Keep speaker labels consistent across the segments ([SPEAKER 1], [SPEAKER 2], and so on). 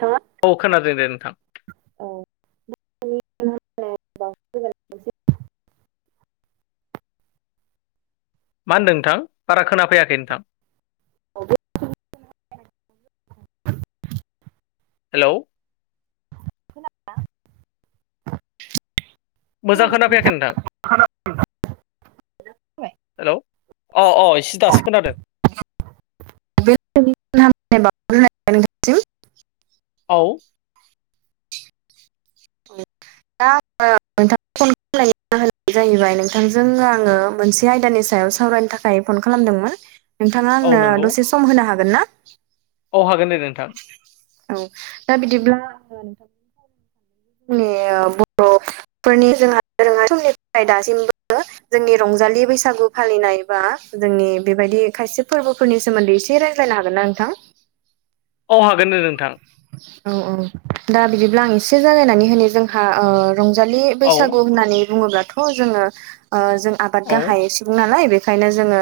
[SPEAKER 1] नोंथाङा
[SPEAKER 2] औ खोनादों दे नोंथां मा होनदों नोंथां बारा खोनाफैयाखै नोंथां हेलौ
[SPEAKER 1] [unintelligible]
[SPEAKER 2] मोजां खोनाफैयाखै नोंथां हेल' अ अ इसे दासो खोनादों
[SPEAKER 1] [unintelligible]
[SPEAKER 2] औ
[SPEAKER 1] [unintelligible] जाहोनानो जाहैबाय नोंथांजों आङो मोनसे आयदानि सायाव सावरायनो थाखाय फन खालामदोंमोन नोंथाङा
[SPEAKER 2] औ
[SPEAKER 1] आंनो
[SPEAKER 2] नंगौ
[SPEAKER 1] दसे सम होनो हागोन ना
[SPEAKER 2] औ हागोन दे नोंथां
[SPEAKER 1] औ दा बिदिब्ला [unintelligible] नि बर' फोरनि जोंहा दोरोङारि समनिफ्राय दासिमबो जोंनि रंजालि बैसागु फालिनाय बा जोंनि बेबायदि खायसे फोरबो फोरनि सोमोन्दै एसे रायज्लायनो हागोनना नोंथां
[SPEAKER 2] औ हागोन दे नोंथां
[SPEAKER 1] औ औ दा बिदिब्ला आं एसे जालायनानै होनि ओ जोंहा रंजालि
[SPEAKER 2] औ
[SPEAKER 1] बैसागु होननानै बुङोब्लाथ जोङो ओ जों आबाद‌
[SPEAKER 2] औ
[SPEAKER 1] गाहाय सुबुं नालाय बेखायनो जोङो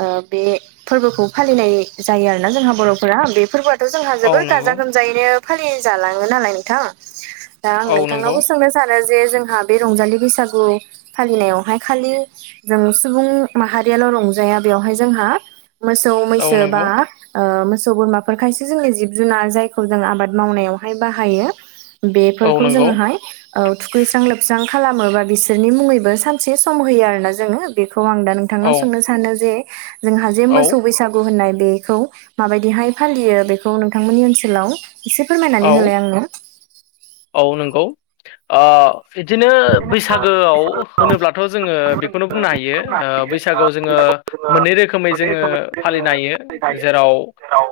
[SPEAKER 1] ओ बे फोरबोखौ फालिनाय जायो आरोना जोंहा बर'फोरा बे फोरबोआथ जोंहा
[SPEAKER 2] औ
[SPEAKER 1] जोबोर गाजा
[SPEAKER 2] नंगौ
[SPEAKER 1] गोमजायैनो फालि जालाङो नालाय नोंथां दा आं
[SPEAKER 2] औ नंगौ
[SPEAKER 1] नोंथांनावबो सोंनोसै सानो जे जोंहा बे रंजालि बैसागु फालिनायावहाय खालि जों सुबुं माहारियाल रंजाया बेवहाय जोंहा मोसौ
[SPEAKER 2] औ
[SPEAKER 1] मैसो
[SPEAKER 2] नंगौ
[SPEAKER 1] बा ओ मोसौ बोरमाफोर खायसो जोंनि जिब जुनार जायखौ जोङो आबाद मावनायावहाय बाहायो
[SPEAKER 2] औ
[SPEAKER 1] बेफोरखौ
[SPEAKER 2] नंगौ
[SPEAKER 1] जोङोहाय औ थुखैस्रां लोबस्रां खालामो बा बिसोरनि मुङैबो सानसे सम होयो आरोना जोङो बेखौ आं दा नों
[SPEAKER 2] औ
[SPEAKER 1] थांनाव सोंनो सानो जे जोंहा जे
[SPEAKER 2] औ
[SPEAKER 1] मोसौ बैसागु गु होननाय बेखौ माबायदिहाय फालियो बेखौ नोंथांमोननि ओनसोलाव एसे फोरमायनानै
[SPEAKER 2] औ
[SPEAKER 1] होलाय आंनो
[SPEAKER 2] औ नंगौ आ बिदिनो बैसागोआव होनोब्लाथ जोङो बेखौनो बुंनो हायो बैसागोआव जोङो मोननै रोखोमै जोङो फालिनो हायो जेराव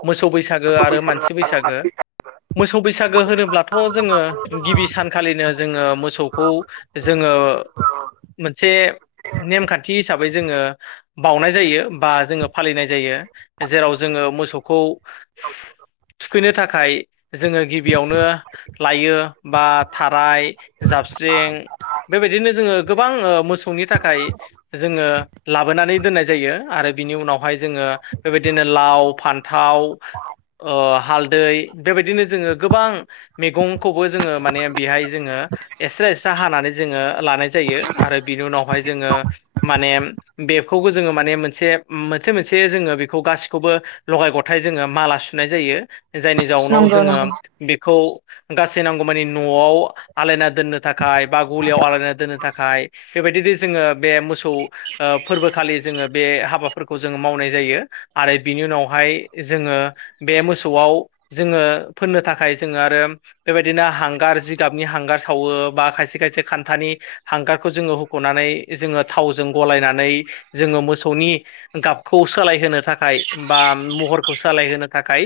[SPEAKER 2] मोसौ बैसागो आरो मानसि बैसागो मोसौ बैसागो होनोब्लाथ जोङो गिबि सान खालिनो जोङो मोसौखौ जोङो मोनसे नेमखानथि हिसाबै जोङो बाउनाय जायो बा जोङो फालिनाय जायो जेराव जोङो मोसौखौ थुखैनो थाखाय जोङो गिबियावनो लायो बा थाराय जाबस्रिं बेबायदिनो जोङो गोबां मोसौनि थाखाय जोङो लाबोनानै दोननाय जायो आरो बिनि उनावहाय जोङो बेबायदिनो लाव फानथाव ओ हालदै बेबायदिनो जोङो गोबां मेगंखौबो जोङो माने बेहाय जोङो एसे एसे हानानै जोङो लानाय जायो आरो बिनि उनावहाय जोङो माने बेखौबो जोङो माने मोनसे मोनसे मोनसे जोङो बेखौ गासिखौबो लगाय गथाय जोङो माला सुनाय जायो जायनि जाउनाव
[SPEAKER 1] नंगौ
[SPEAKER 2] जोङो
[SPEAKER 1] नंगौ
[SPEAKER 2] बेखौ गासै नांगौमानि न'आव आलायना दोननो थाखाय बा गलियाव आलायना दोननो थाखाय बेबायदिनो जोङो बे मोसौ फोरबोखालि जोङो बे हाबा फोरखौ जोङो मावनाय जायो आरो बिनि उनावहाय जोङो बे मोसौआव जोङो फोननो थाखाय जोङो आरो बेबायदिनो हांगार जिगाबनि हांगार सावो बा खायसे खायसे खानथानि हांगारखौ जोङो हुखनानै जोङो थावजों गलायनानै जोङो मोसौनि गाबखौ सोलायहोनो थाखाय बा महरखौ सोलायहोनो थाखाय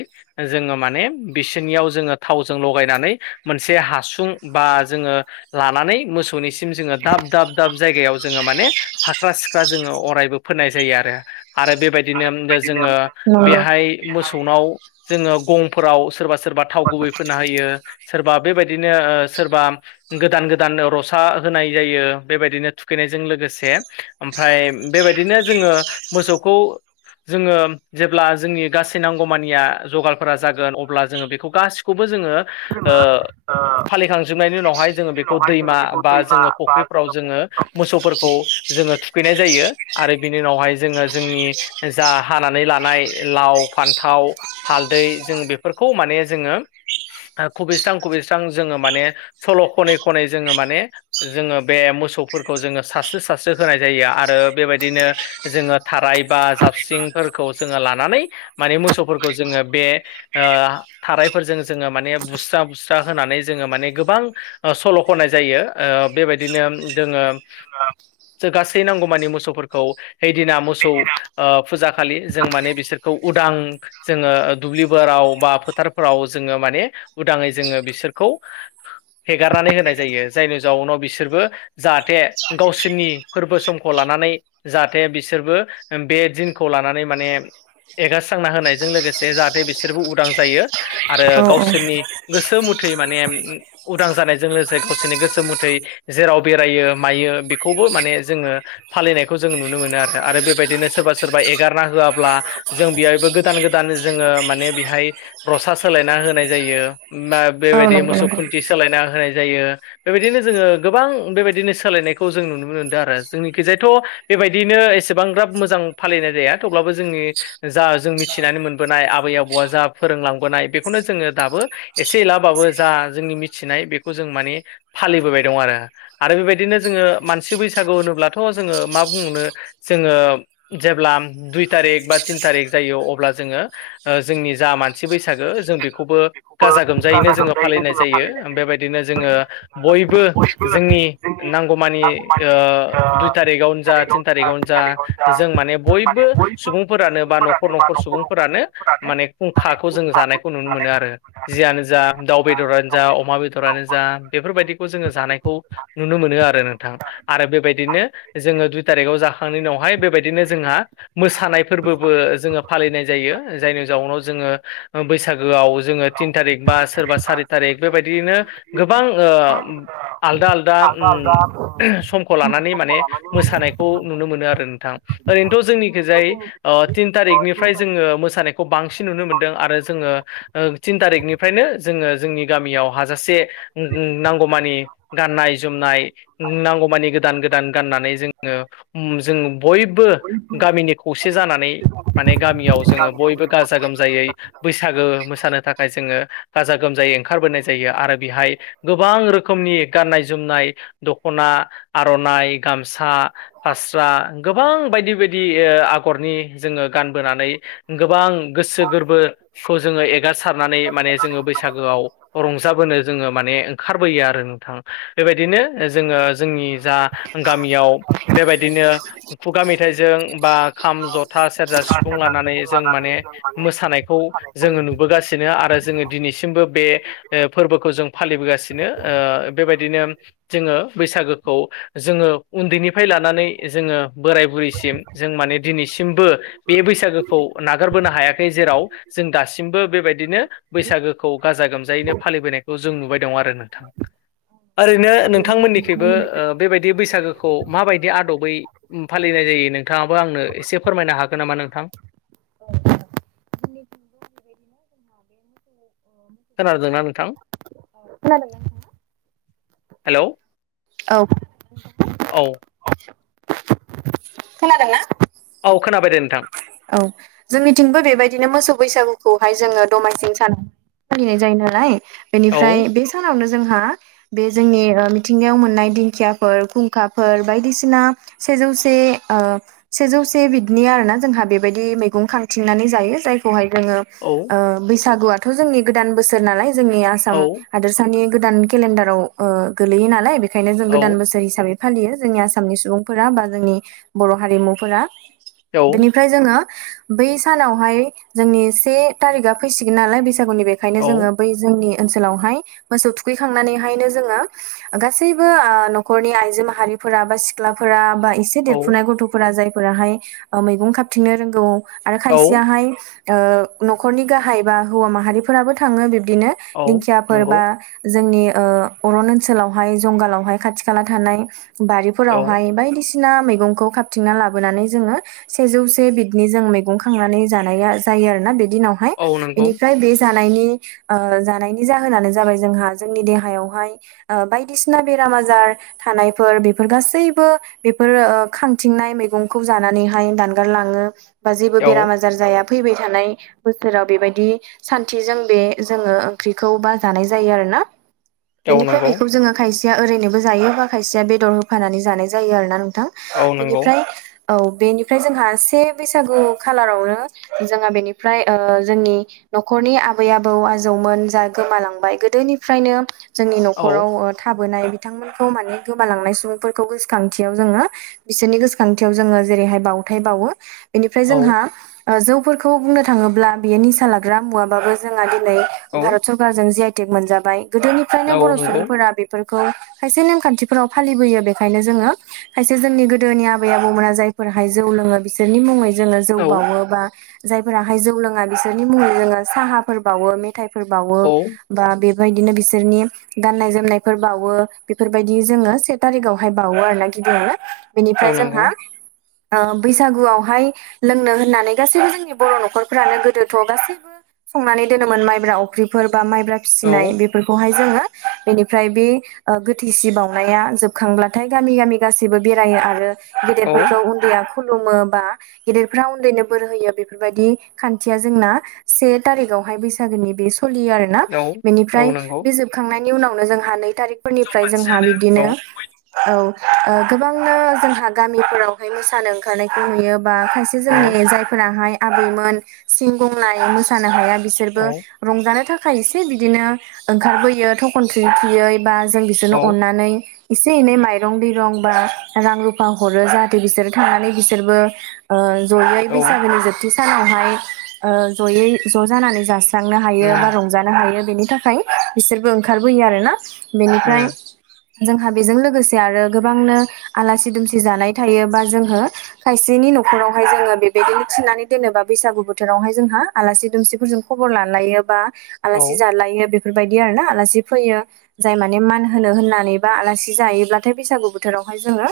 [SPEAKER 2] जोङो माने बिसोरनियाव जोङो थावजों लगाय नानै मोनसे हासुं बा जो लानानै मोसौ मोसौनिसिम जोङो दाब दाब दाब जायगायाव जोङो माने फाख्रा सिख्रा जोङो अरायबो फोननाय जायो आरो आरो बेबायदिनो
[SPEAKER 1] आरो बेबायदिनो
[SPEAKER 2] जोङो
[SPEAKER 1] नंगौ
[SPEAKER 2] बेहाय मोसौनाव जोङो गंफोराव सोरबा सोरबा थाव गुबै फोनना होयो सोरबा बेबायदिनो सोरबा गोदान गोदान रसा होनाय जायो बेबायदिनो थुखैनायजों लोगोसे ओमफ्राय बेबायदिनो जोङो मोसौखौ जोङो जेब्ला जोंनि गासै नांगौमानिया जगारफोरा जागोन अब्ला जोङो बेखौ गासिखौबो खौबो जोङो ओ फालिखांजोबनायनि उनावहाय जोङो बेखौ दैमा बा जोङो फुख्रिफ्राव जोङो मोसौफोरखौ जोङो थुखैनाय जायो आरो बिनि उनावहाय जोङो जोंनि जा हानानै लानाय लाव फान थाव हालदै जों बेफोरखौ माने जोङो खुबैस्रां खुबैस्रां जोङो माने सल' खनै खनै जोङो माने जोङो बे मोसौफोरखौ जोङो सारस्रि सारस्रि होनाय जायो आरो बेबायदिनो जोङो थाराय बा जा हाबसिंफोरखौ जोङो लानानै माने मोसौफोरखौ जोङो बे ओ थाराइफोरजों जोङो माने बुसु बुस्रा बुस्रा होनानै जोङो माने गोबां सल' ख'नाय जायो बेबायदिनो जोङो जों गासै नांगौमानि मोसौफोरखौ हैैदिना मोसौ फुजा खालि जों माने बिसोरखौ उदां जोङो दुब्लिफोराव बा फोथारफोराव जोङो माने उदाङै जोङो बिसोरखौ हेगारनानै होनाय जायो जायनि जाउनाव बिसोरबो जाहाथे गावसोरनि फोरबो समखौ लानानै जाहाथे बिसोरबो बे दिनखौ लानानै माने एगारस्रांना होनायजों लोगोसे जाहाथे बिसोरबो उदां जायो आरो
[SPEAKER 1] औ
[SPEAKER 2] गावसोरनि गोसो मुथै माने उदां जानायजों लोगोसे गावसोरनि गोसो मुथै जेराव बेरायो मायो बेखौबो माने जोङो फालिनायखौ जों नुनो मोनो आरो आरो बेबायदिनो सोरबा सोरबा एगारना होआब्ला जों बेहायबो गोदान गोदान जोङो माने बेहाय रसा सोलायना होनाय जायो मा
[SPEAKER 1] औ
[SPEAKER 2] बेबायदि
[SPEAKER 1] नंगौ
[SPEAKER 2] मोसौ
[SPEAKER 1] नंगौ
[SPEAKER 2] खुन्थि सोलायना होनाय जायो बेबायदिनो जोङो गोबां बेबायदिनो सोलायनायखौ जों नुनो मोनदों आरो जोंनिखिजायथ' बेबायदियनो एसेबांब्राब मोजां फालिनाय जाया थेवब्लाबो जोंनि जा जों मिथिनानै मोनबोनाय आबै आबौआ जा फोरोंलांबोनाय बेखौनो जोङो दाबो एसे एलाबाबो जा जोंनि मिथिनाय बेखौ जों माने फालिबोबाय दं आरो आरो बेबायदिनो जोङो मानसि बैसागु होनोब्लाथ' जोङो मा बुंनो जोङो जेब्ला दुइ थारिख बा थिन थारिक जायो अब्ला जोङो जोंनि जा मानसि बैसागो जों बेखौबो गाजा गोमजायैनो जोङो फालिनाय जायो बेबायदि बिदिनो जोङो बयबो जोंनि नांगौमानि दुइ थारिगावनो जा थिन थारिकावनो जा जों माने बयबो सुबुंफोरानो बा न'खर न'खर सुबुंफोरानो माने फुंखाखौ जों जानायखौ नुनो मोनो आरो जियानो जा दाउ बेदरानो जा अमा बेदरानो जा बेफोरबायदिखौ जोङो जानायखौ नुनो मोनो आरो नोंथां आरो बेबायदिनो जोङो दुइ थारिखआव जाखांनायनि उनावहाय बेबायदिनो जोंहा मोसानाय फोरबोबो जोङो फालिनाय जायो जायनि जाउनाव जोङो बैसागोआव जोङो थिन थारिक बा सोरबा सारि थारिक बेबायदियनो गोबां आलदा आलदा दा समखौ लानानै माने मोसानायखौ नुनो मोनो आरो नोंथां ओरैनोथ' जोंनिखैजाय तिन थारिकनिफ्राय जोङो मोसानायखौ बांसिन नुनो मोनदों आरो जोङो ओ थिन थारिखनिफ्रायनो जोङो जोंनि गामियाव हाजासे नांगौमानि गाननाय जोमनाय नांगौमानि गोदान गोदान गाननानै जोङो जों बयबो गामिनि खौसे जानानै माने गामियाव जोङो बयबो गाजा गोमजायै बैसागो मोसानो थाखाय जोङो गाजा गोमजायै ओंखारबोनाय जायो आरो बेहाय गोबां रोखोमनि गाननाय जोमनाय दख'ना आर'नाइ गामसा फास्रा गोबां बायदि बायदि आगरनि जोङो गानबोनानै गोबां गोसो गोरबोखौ जोङो एगारसारनानै माने जोङो बैसागोआव रंजाबोनो जोङो माने ओंखारबोयो आरो नोंथां बेबायदिनो जोङो जोंनि जा गामियाव बेबायदिनो खुगा मेथाइजों बा खाम जथा सेरजा लानानै जों माने मोसानायखौ जोङो नुनो बगासिनो आरो जोङो दिनैसिमबो बे फोरबोखौ जों फालिबोगासिनो बेबायदिनो जोङो बैसागोखौ जोङो उन्दैनिफ्राय लानानै जोङो बोराय बुरैसिम जों माने दिनैसिमबो बे बैसागोखौ नागारबोनो हायाखै जेराव जों दासिम मबो बेबायदिनो बैसागोखौ गाजा गोमजायैनो फालिबोनायखौ जों नुबाय दं आरो नोंथां ओरैनो नोंथांमोननिख्रुइबो बेबायदि बैसागोखौ माबायदि आदबै फालिनाय जायो नोंथाङाबो आंनो एसे फोरमायनो हागोन नामा नोंथां खोनादोंना नोंथां
[SPEAKER 1] खोनादों
[SPEAKER 2] हेल'
[SPEAKER 1] औ
[SPEAKER 2] औ
[SPEAKER 1] खोनादों ना
[SPEAKER 2] औ खोनाबाय दे नोंथां
[SPEAKER 1] औ जोंनिथिंबो बेबायदिनो मोसौ बैसागुखौहाय जोङो दमासिनि सानाव फालिनाय जायो नालाय
[SPEAKER 2] औ
[SPEAKER 1] बेनिफ्राय बे सानावनो जोंहा बे जोंनि मिथिंगायाव मोननाय दिंखियाफोर खुंखाफोर बायदिसिना सेजौसे सेजौसे बिदिनि आरोना जोंहा बे बेबायदि मैगं खांथिंनानै जायो जायखौहाय जोङो
[SPEAKER 2] औ
[SPEAKER 1] ओ बैसागुआथ' जोंनि गोदान बोसोर नालाय जोंनि आसाम
[SPEAKER 2] औ
[SPEAKER 1] हादोरसानि गोदान केलेन्डाराव गोलैयो नालाय बेखायनो जों
[SPEAKER 2] औ
[SPEAKER 1] गोदान बोसोर हिसाबै फालियो जोंनि आसामनि सुबुंफोरा बा जोंनि बर' हारिमुफोरा
[SPEAKER 2] औ
[SPEAKER 1] बेनिफ्राय जोङो बै सानावहाय जोंनि से थारिकआ फैसिगोन नालाय बैसागुनि बे ओंखायनो जोङो
[SPEAKER 2] औ
[SPEAKER 1] बै जोंनि ओनसोलावहाय मोसौ थुखैखांनानैहायनो जोङो गासैबो न'खरनि आइजो माहारि फोरा बा सिख्लाफोरा बा ए खायसे
[SPEAKER 2] औ
[SPEAKER 1] देरफुनाय गथ'फोरा जायफोराहाय मैगं खााबथिंनो रोंगौ आरो
[SPEAKER 2] औ
[SPEAKER 1] खायसेयाहाय न'खरनि गाहाय बा हौवा माहारिफोराबो थाङो बिबदिनो
[SPEAKER 2] औ
[SPEAKER 1] दिंखियाफोर
[SPEAKER 2] नंगौ
[SPEAKER 1] बा जोंनि अरन ओनसोलावहाय जंगालावहाय खाथि खाला थानाय बारि
[SPEAKER 2] औ
[SPEAKER 1] फोरावहाय बायदिसिना मैगंखौ खाबथिंना लाबोनानै जोंङो बिदिनो जों मैगं खांनानै जानाया जायो आरोना बे दिनावहाय
[SPEAKER 2] औ नंगौ
[SPEAKER 1] बेनिफ्राय बे जानायनि जानायनि जाहोनानो जाबाय जोंहा जोंनि देहायावहाय बायदिसिना बेराम आजार थानायफोर बेफोर गासैबो बेफोर खांथिंनाय मैगंखौ जानानैहाय दान नागारलाङो बा जेबो
[SPEAKER 2] औ
[SPEAKER 1] बेराम आजार जाया फैबाय थानाय बोसोराव बेबायदि सान्थिजों बे जोङो ओंख्रिखौ बा जानाय जायो आरो ना
[SPEAKER 2] औ
[SPEAKER 1] बेनिफ्राय
[SPEAKER 2] नंगौ
[SPEAKER 1] बेखौ जोङो खायसेया ओरैनोबो जायोबा खायसेया बेदर होफानानै जानाय जायो आरो ना नोंथां
[SPEAKER 2] औ नंगौ
[SPEAKER 1] बेनिफ्राय औ बेनिफ्राय जेन जोंहा से बैसागु खालारावनो जोंहा बेनिफ्राय जोंनि न'खरनि आबै आबौ आजौमोन जा गोमालांबाय गोदोनिफ्रायनो जोंनि
[SPEAKER 2] औ
[SPEAKER 1] न'खराव थाबोनाय बिथांमोनखौ माने गोमालांनाय सुबुंफोरखौ गोसोखांथियाव जोङो बिसोरनि गोसोखांथियाव जोङो जेरैहाय बावथाय बावो बेनिफ्राय
[SPEAKER 2] औ
[SPEAKER 1] जोंहा जौफोरखौ बुंनो थाङोब्ला बेयो निसा लाग्रा मुवाबाबो जोंहा दिनै
[SPEAKER 2] औ
[SPEAKER 1] भारत सरकार कुकार जि आइ टेक मोनजाबाय गोदोनिफ्रायनो
[SPEAKER 2] औ
[SPEAKER 1] बर'
[SPEAKER 2] नंगौ
[SPEAKER 1] सुबुंफोरा बे बेफोरखौ खायसे नेमखान्थिफोराव फालिबोयो बेखायनो जोङो खायसे जोंनि गोदोनि आबै आबौमोना जायफोरहाय जौ लोङो बिसोरनि मुङै जोङो जौ
[SPEAKER 2] औ
[SPEAKER 1] बावो बा जायफोराहाय जौ लोङा बिसोरनि मुङै जोङो साहाफोर बावो मेथाइफोर बावो
[SPEAKER 2] औ
[SPEAKER 1] बा बेबायदिनो बिसोरनि गाननाय जोमनायफोर बावो बेफोरबायदि जोङो से थारिखावहाय बावो आरो ना गिबियावनो
[SPEAKER 2] औ
[SPEAKER 1] बेनिफ्राय
[SPEAKER 2] नंगौ
[SPEAKER 1] जोंहा बैसागुआवहाय लोंनो होननानै गासैबो जोंनि बर' न'खरफ्रानो गोदोथ' गासैबो संनानै दोनोमोन माइब्रा अफ्रिफोर बा माइब्रा
[SPEAKER 2] औ
[SPEAKER 1] फिसिनाय बे बेफोरखौहाय जोङो बेनिफ्राय बे गोथैसि बावउनाया जोबखांब्लाथाय गामि गामि गासैबो बेरायो आरो
[SPEAKER 2] औ
[SPEAKER 1] गेदेरफोरखौ या खुलुमो बा गेदेरफ्रा उन्दैनो बोर होयो बेफोरबायदि खान्थिया जोंना से थारिखावहाय बैसागोनि बे सोलियो आरोना
[SPEAKER 2] औ
[SPEAKER 1] बेनिफ्राय
[SPEAKER 2] नंगौ
[SPEAKER 1] बे खांनायनि उनावनो जोंहा नै
[SPEAKER 2] जों
[SPEAKER 1] थारिखफोरनिफ्राय जोंहा
[SPEAKER 2] मानसियानो औ
[SPEAKER 1] बिब्दिनो औ गोबांनो जोंहा गामिफोरावहाय मोसानो ओंखारनायखौ नुयो बा खायसे
[SPEAKER 2] औ
[SPEAKER 1] जोंनि जायफोराहाय आबैमोन सिं गंनाबो मोसानो हाया बिसोरबो
[SPEAKER 2] औ
[SPEAKER 1] रंजानो थाखाय एसे बिदिनो ओंखारबोयो थखन थुयै थुयै बा जों
[SPEAKER 2] औ
[SPEAKER 1] बिसोरनो अननानै एसे एनै माइरं दैरं बा रां रुफा हरो बिसोरो थांनानै बिसोरबो जयै
[SPEAKER 2] उम
[SPEAKER 1] बैसागोनि जोब खाथि सानावहाय जयै ज' जानानै जास्रांनो हायो बा रंज रंजानो हायो बेनि थाखाय बिसोरबो ओंखारबोयो आरोना
[SPEAKER 2] उम औ
[SPEAKER 1] बेनिफ्राय जोंहा बेजों लोगोसे आरो गोबांनो आलासि दुमसि जानाय थायो बा जोंङो खायसेनि न'खरावहाय जोङो बेबायदिनो थिनानै दोनोबा बैसागु बोथोरावहाय जोंहा आलासि दुमसिफोरजों खबर लालायो बा आलासि
[SPEAKER 2] औ
[SPEAKER 1] जालायो बेफोरबायदि आरोना आलासि फैयो जाय माने मान होनो होननानै बा आलासि जायोब्लाथाय बैसागु बोथोरावहाय जोङो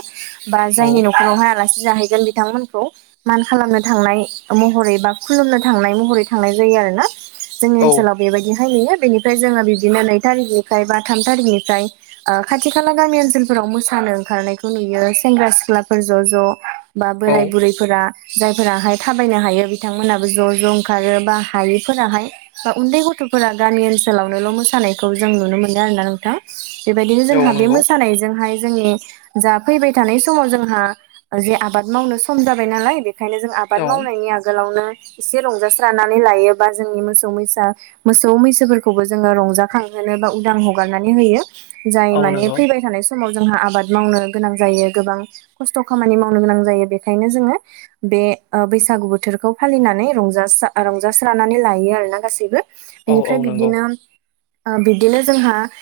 [SPEAKER 1] बा जायनि
[SPEAKER 2] औ
[SPEAKER 1] न'खरावहाय आलासि जाहैगोन बिथांमोनखौ मान खालामनो थांनाय महरै बा खुलुमनो थांनाय महरै थांनाय जायो आरोना जोंनि ओनसोलाव बेबायदिहाय नुयो बेनिफ्राय जोङो बिदिनो नै थारिखनिफ्राय बा थाम थारिखनिफ्राय खाथि खाला गामि ओनसोलफोराव मोसानो ओंखारनायखौ नुयो सेंग्रा सिख्ला सिख्लाफोर ज' ज' बा
[SPEAKER 2] औ
[SPEAKER 1] बोराय बुरै फोर जायफोराहाय थाबायनो हायो बिथांमोनहाबो ज' ज' ओंखारो बा हायैफोराहाय बा उन्दै गथ'फोरा गामि ओनसोलावनोल' मोसानायखौ जों नुनो मोनदों आरोना नोंथां बेबायदिनो
[SPEAKER 2] औ
[SPEAKER 1] जोंहा बे
[SPEAKER 2] नंगौ
[SPEAKER 1] मोसानायजोंहाय जोंनि जा फैबाय थानाय समाव जोंहा जे आबाद मावनो सम जाबाय नालाय बेखायनो जों आबाद
[SPEAKER 2] औ
[SPEAKER 1] मावनायनि आगोलावनो एसे रंजास्रानानै लायोबा जोंनि मोसौ मैसा मोसौ मैसोफोरखौबो जोङो रंजाखांहोनो बा उदां हगारनानै होयो जाय
[SPEAKER 2] औ
[SPEAKER 1] माने
[SPEAKER 2] नंगौ
[SPEAKER 1] फैबाय थानाय समाव जोंहा आबाद मावनो गोनां जायो गोबां खस्थ' खामानि मावनो गोनां जायो बेखायनो जोङो बे बैसागु बोथोरखौ फालिनानै रंजास्रा रंजास्रानानै लायो आरोना गासैबो
[SPEAKER 2] औ
[SPEAKER 1] बिनिफ्राय
[SPEAKER 2] औ नंगौ
[SPEAKER 1] बिब्दिनो बिब्दिनो जोंहा